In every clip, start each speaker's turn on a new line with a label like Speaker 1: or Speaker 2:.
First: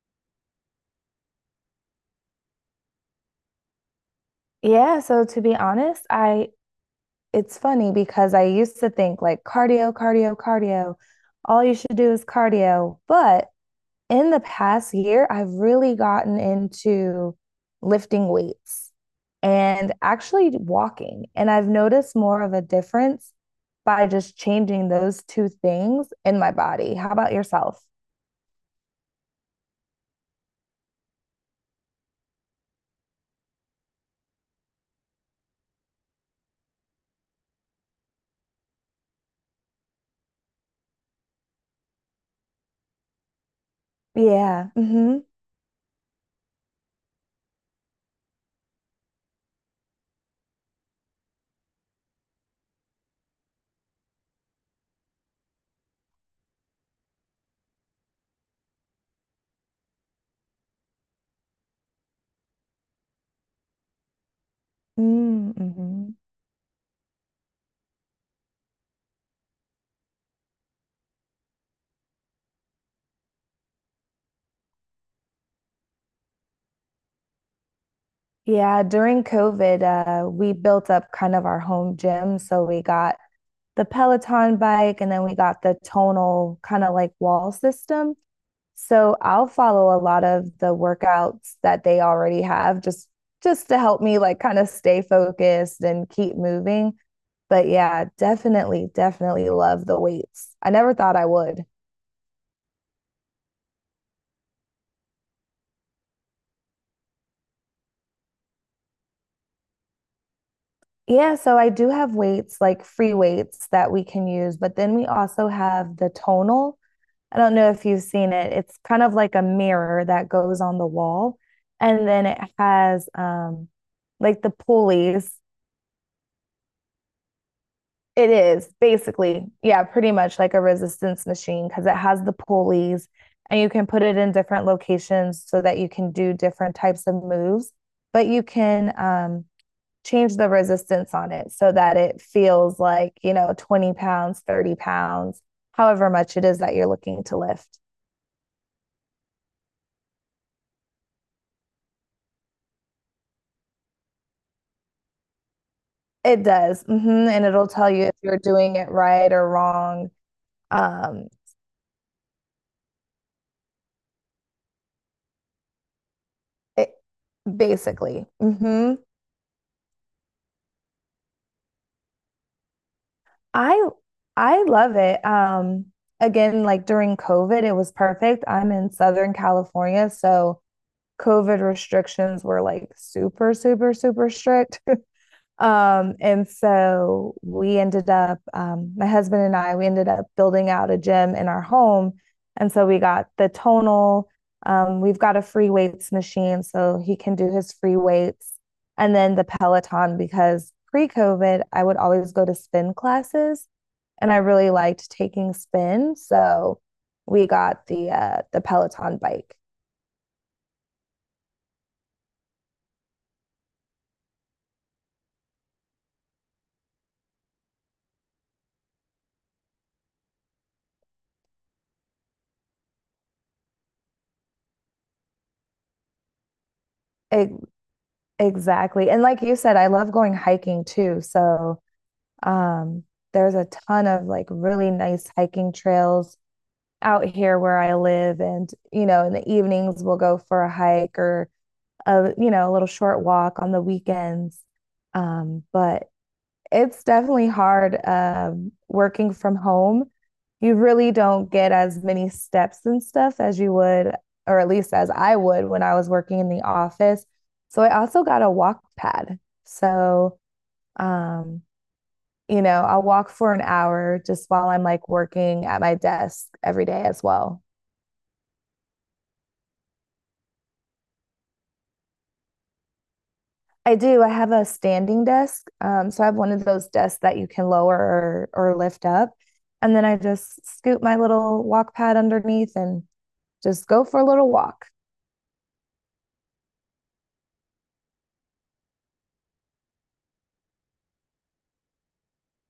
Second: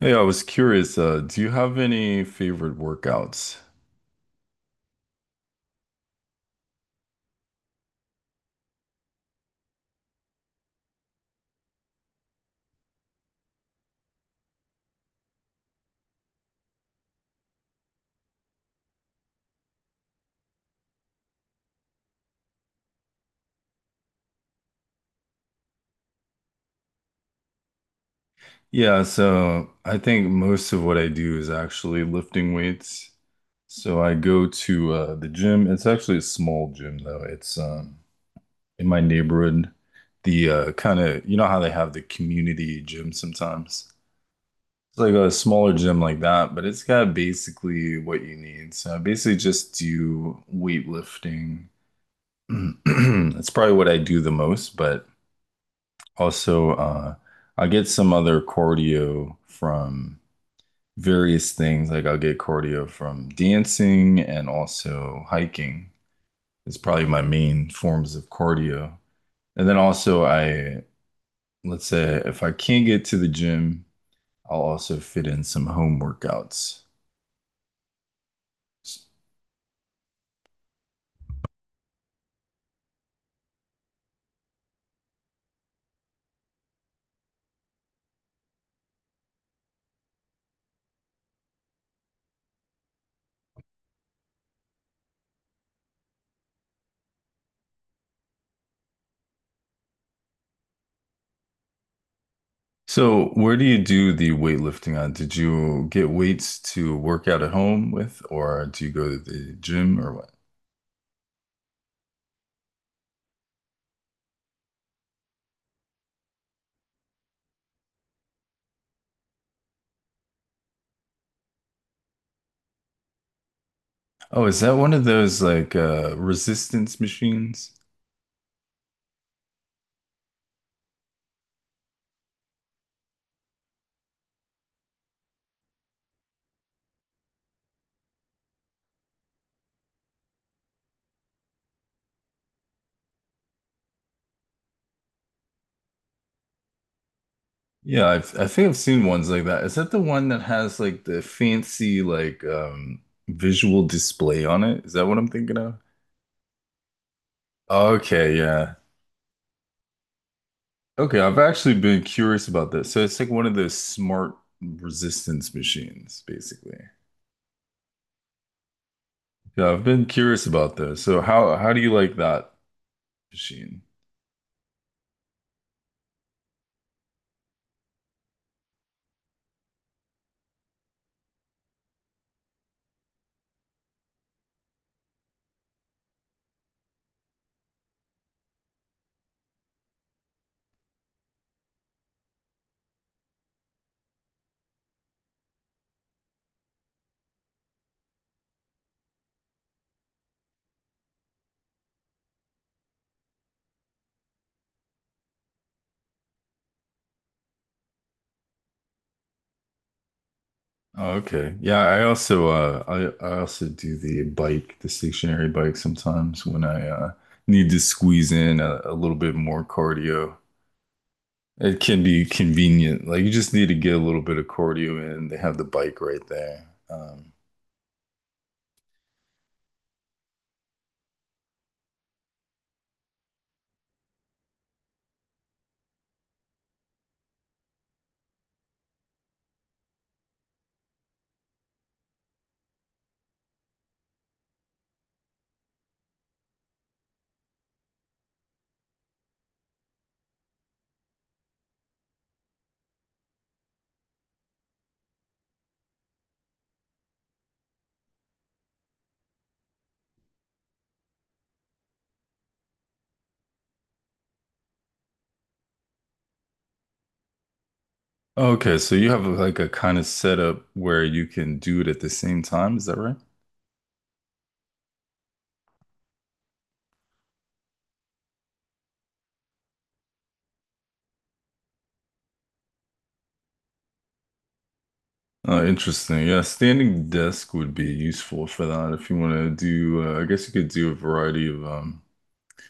Speaker 1: Hey, I was curious, do you have any favorite workouts?
Speaker 2: Yeah, so to be honest, I it's funny because I used to think like cardio, cardio, cardio. All you should do is cardio. But in the past year, I've really gotten into lifting weights and actually walking. And I've noticed more of a difference by just changing those two things in my body. How about yourself?
Speaker 1: Yeah, so I think most of what I do is actually lifting weights. So I go to the gym. It's actually a small gym though. It's in my neighborhood. The kind of you know how they have the community gym sometimes.
Speaker 2: Yeah.
Speaker 1: It's like
Speaker 2: Mm-hmm.
Speaker 1: a smaller gym like that, but it's got basically what you need. So I basically just do weightlifting. That's probably what I do the most, but. Also, I get some other cardio from various things. Like I'll get cardio from dancing and also hiking.
Speaker 2: Mm-hmm.
Speaker 1: It's probably my main forms of cardio. And then also let's say if I can't get to the gym, I'll also fit in some home workouts.
Speaker 2: Yeah, during COVID, we built up kind of our home gym. So we got the Peloton bike and then we got the tonal kind of like wall system. So I'll follow a lot of the workouts that they already have just to help me like kind of stay focused and keep moving. But yeah, definitely, definitely love the weights. I never thought I would.
Speaker 1: So where do you do the weightlifting on? Did you get weights to work out at home with, or do you go to the gym or what?
Speaker 2: Yeah, so I do have weights, like free weights that we can use, but then we also have the tonal. I don't know if you've seen it. It's kind of like a mirror that goes on the wall, and then it has like
Speaker 1: Oh,
Speaker 2: the
Speaker 1: is that one of
Speaker 2: pulleys.
Speaker 1: those like resistance machines?
Speaker 2: It is basically, yeah, pretty much like a resistance machine because it has the pulleys and you can put it in different locations so that you can do different types of moves, but you can change the resistance on it so that it feels like, you know, 20 pounds, 30 pounds, however much it is that you're looking to lift.
Speaker 1: Yeah, I think I've seen ones like that. Is that the one that has like the fancy like visual display on it? Is that what I'm thinking of?
Speaker 2: It does. And it'll tell you if
Speaker 1: Okay,
Speaker 2: you're
Speaker 1: yeah.
Speaker 2: doing it right or wrong.
Speaker 1: Okay,
Speaker 2: Um,
Speaker 1: I've actually been curious about this. So it's like one of those smart resistance machines, basically.
Speaker 2: it basically.
Speaker 1: Yeah, I've been curious about this. So how do you like that machine?
Speaker 2: I I love it. Again, like during COVID, it was perfect. I'm in Southern California, so COVID restrictions were like super, super, super strict. And so we ended up, my husband and I, we ended up building out a gym in our home. And so we got the tonal, we've got a free weights machine so he can do his free weights, and then the Peloton because pre COVID, I would always go to spin classes and I really liked taking spin. So we got the Peloton bike.
Speaker 1: Oh, okay. Yeah, I also I also do the bike, the stationary bike sometimes when I need to squeeze in a little bit more cardio. It can be convenient. Like you just need to get a little bit of cardio in. They have the bike right there.
Speaker 2: E- exactly. And like you said, I love going hiking too. So Um, there's a ton of like really nice hiking trails out here where I live. And, you know, in the evenings we'll go for a hike or a, you know, a little short walk on the weekends. But it's definitely hard working from home. You really don't get as many steps and stuff as you would, or at least as I would when I was working in the office. So I also got a walk pad. So um, you know, I'll walk for an hour just while I'm like working at my desk every day as well.
Speaker 1: Oh, okay, so you have like a kind of setup where you can do it at the same time, is that right?
Speaker 2: I do. I have a standing desk. So I have one of those desks that you can lower or lift up. And then I just scoop my little walk pad underneath and just go for a little walk.
Speaker 1: Interesting. Yeah, standing desk would be useful for that if you want to do I guess you could do a variety of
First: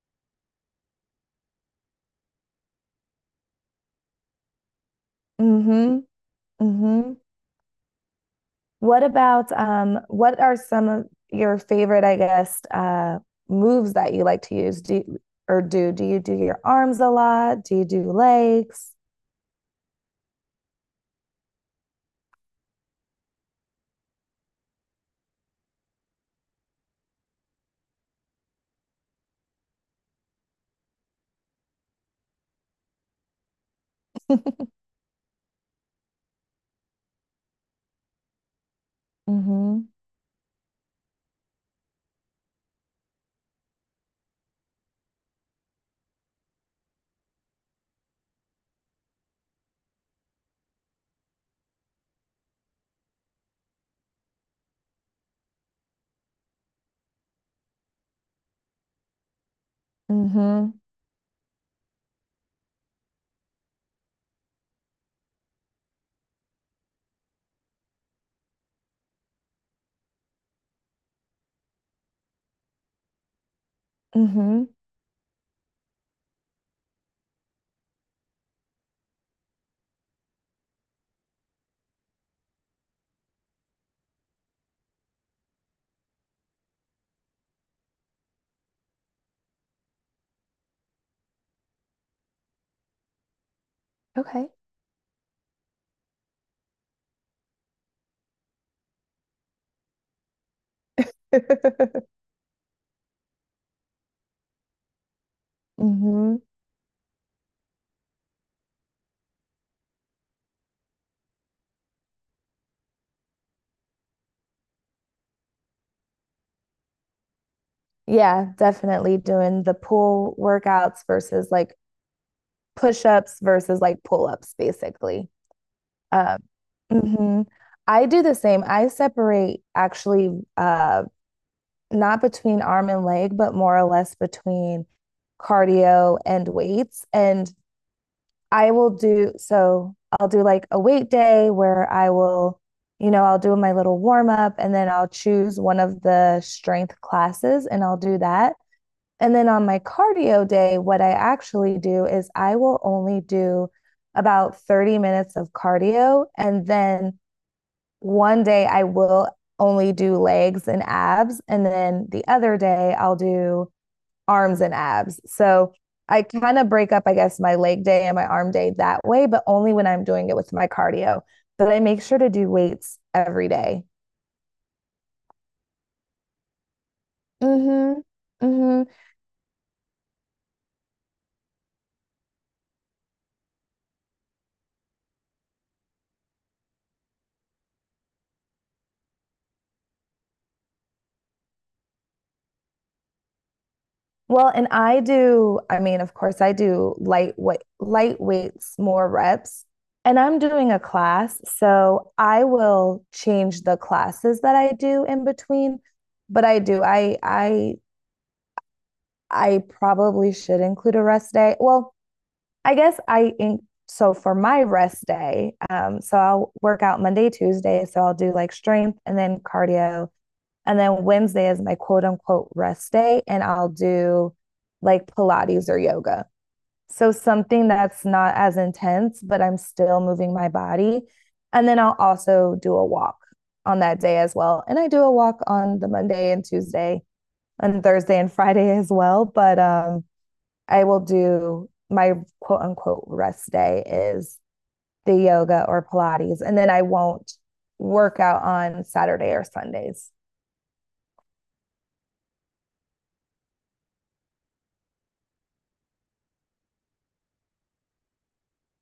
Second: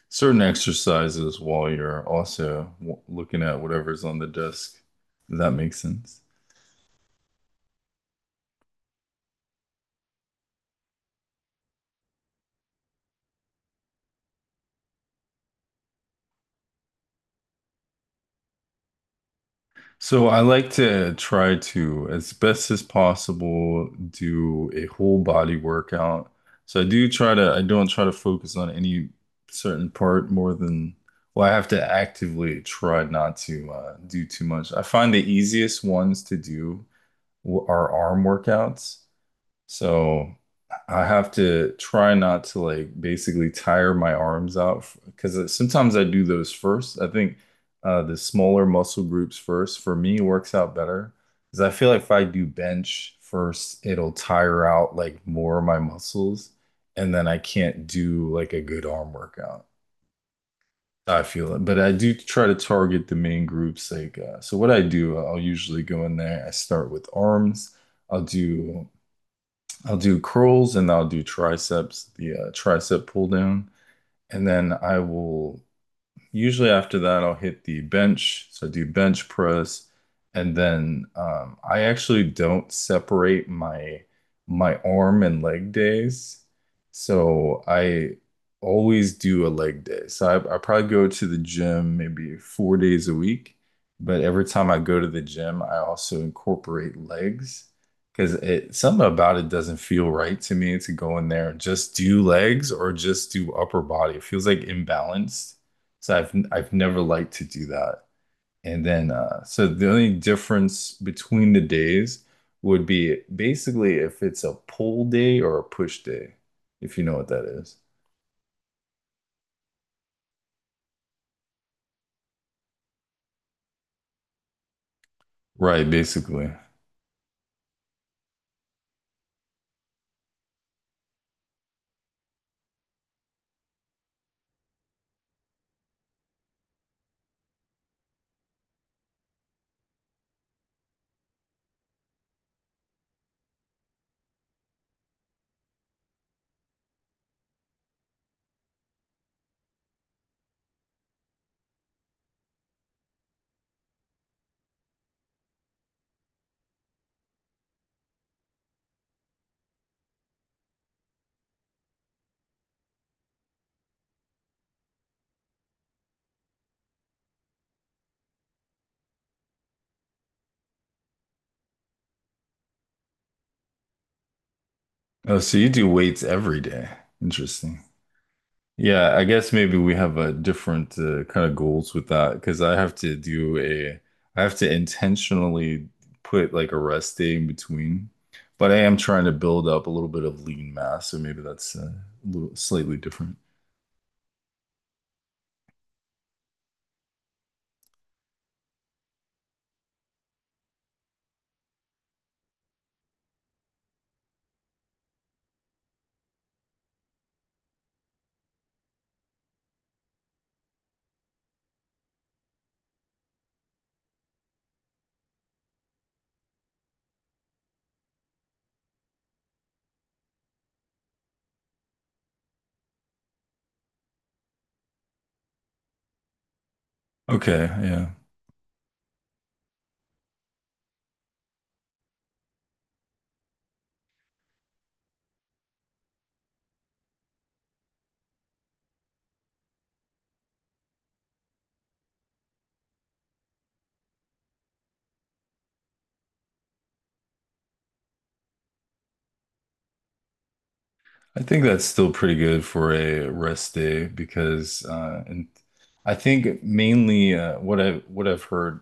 Speaker 1: certain exercises while you're also w looking at whatever's on the desk. If that
Speaker 2: Mm
Speaker 1: makes
Speaker 2: hmm.
Speaker 1: sense.
Speaker 2: Mm hmm. What are some of your favorite, I guess, moves that you like to use? Do you do your arms a lot? Do you do legs?
Speaker 1: So I like to try to, as best as possible, do a whole body workout. So I do try to, I don't try to focus on any certain part more than, well, I have to actively try not to do too much. I find the easiest ones to do are arm workouts.
Speaker 2: Mm hmm.
Speaker 1: So I have to try not to like basically tire my arms out because sometimes I do those first. I think the smaller muscle groups first for me works out better because I feel like if I do bench first, it'll tire out like more of my muscles and then I can't do like a good arm workout.
Speaker 2: Mm-hmm.
Speaker 1: I feel it, but I do try to target the main groups. Like, so what I do, I'll usually go in there. I start with arms. I'll do I'll do curls and I'll do triceps, the tricep pull down, and
Speaker 2: Mm-hmm.
Speaker 1: then I will usually after that, I'll hit the bench. So I do bench press, and then I actually don't separate my arm and leg days. So I always do a leg day. So I probably go to the gym maybe 4 days a week, but every
Speaker 2: Okay.
Speaker 1: time I go to the gym, I also incorporate legs because it something about it doesn't feel right to me to go in there and just do legs or just do upper body. It feels like imbalanced. So I've
Speaker 2: Mm-hmm.
Speaker 1: I've never liked to do that. And then so the only difference between the days would be basically if it's a pull day or a push day, if you know what that is.
Speaker 2: Yeah, definitely doing the pull workouts versus like push-ups versus like pull-ups, basically.
Speaker 1: Right,
Speaker 2: Um,
Speaker 1: basically.
Speaker 2: mhm. I do the same. I separate actually not between arm and leg, but more or less between cardio and weights. And I will do so I'll do like a weight day where I will, you know, I'll do my little warm up and then I'll choose one of the strength classes and I'll do that. And then on my cardio day, what I actually do is I will only do about 30 minutes of cardio. And then one day I will only do legs and abs. And then the other day I'll do arms and abs. So I kind of break up, I guess, my leg day and my arm day that way, but only when I'm doing it with my cardio. But I make sure to do weights every day.
Speaker 1: Oh, so you do weights every day. Interesting.
Speaker 2: Mm-hmm. Mm-hmm.
Speaker 1: Yeah, I guess maybe we have a different kind of goals with that because I have to do I have to intentionally put like a rest day in between, but I am trying to build up a little bit of lean mass, so maybe that's a little slightly different.
Speaker 2: Well, and I do, I mean, of course, I do light weight, light weights, more reps. And I'm doing a class, so I will change the classes that I do in between. But I do, I probably should include a rest day. I guess I in, so for my rest day, so I'll work out Monday, Tuesday. So I'll do like strength and then cardio. And then Wednesday is my quote unquote rest day, and I'll do like Pilates or yoga. So
Speaker 1: Okay,
Speaker 2: something that's
Speaker 1: yeah.
Speaker 2: not as intense, but I'm still moving my body. And then I'll also do a walk on that day as well. And I do a walk on the Monday and Tuesday and Thursday and Friday as well. But I will do my quote unquote rest day is the yoga or Pilates, and then I won't work out on Saturday or Sundays.
Speaker 1: I think that's still pretty good for a rest day because and I think mainly what I've heard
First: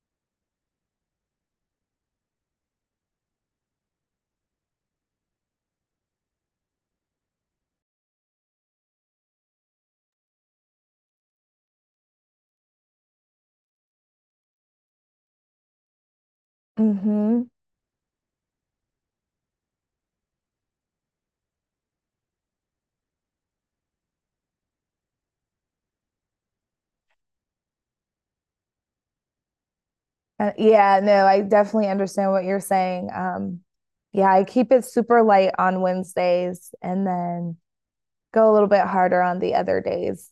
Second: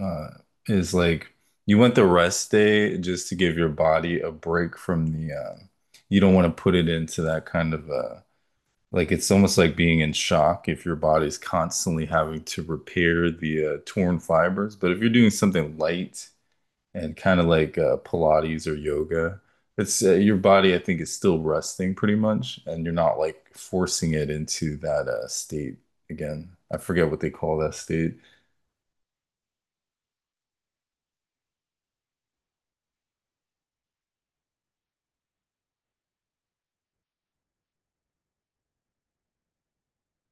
Speaker 1: uh, is like you want the rest day just to give your body a break from the you don't want to put it into that kind of like it's almost like being in shock if your body's constantly having to repair the torn fibers. But if you're doing something light and kind
Speaker 2: Mm-hmm.
Speaker 1: of like Pilates or yoga. It's your body, I think, is still resting pretty much, and you're not like forcing it into that state again. I forget what they call that state.
Speaker 2: Yeah, no, I definitely understand what you're saying. Yeah, I keep it super light on Wednesdays and then go a little bit harder on the other days.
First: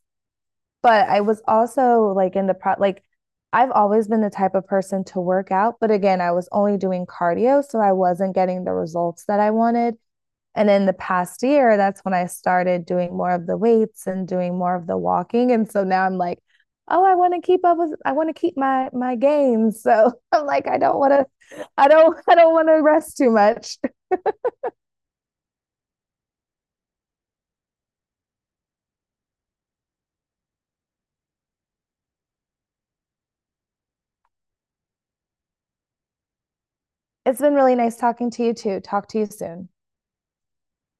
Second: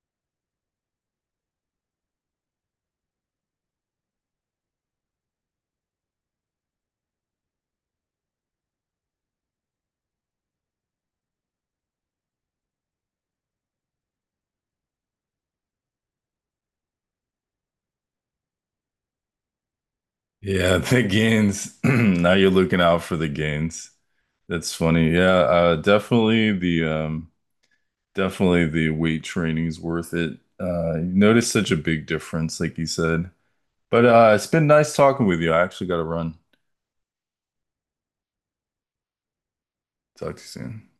Speaker 2: But I was also like in the pro, like I've always been the type of person to work out, but again, I was only doing cardio, so I wasn't getting the results that I wanted. And in the past year, that's when I started doing more of the weights and doing more of the walking. And so now I'm like, oh, I want to keep my gains. So I'm like,
Speaker 1: Yeah, the gains. Now
Speaker 2: I
Speaker 1: you're
Speaker 2: don't want
Speaker 1: looking
Speaker 2: to
Speaker 1: out for
Speaker 2: rest
Speaker 1: the
Speaker 2: too much.
Speaker 1: gains. That's funny. Yeah, definitely the weight training's worth it. You notice such a big difference, like you said. But it's been nice talking with you. I actually got to run.
Speaker 2: It's been really nice talking to you too. Talk to you soon.
Speaker 1: Talk to you soon.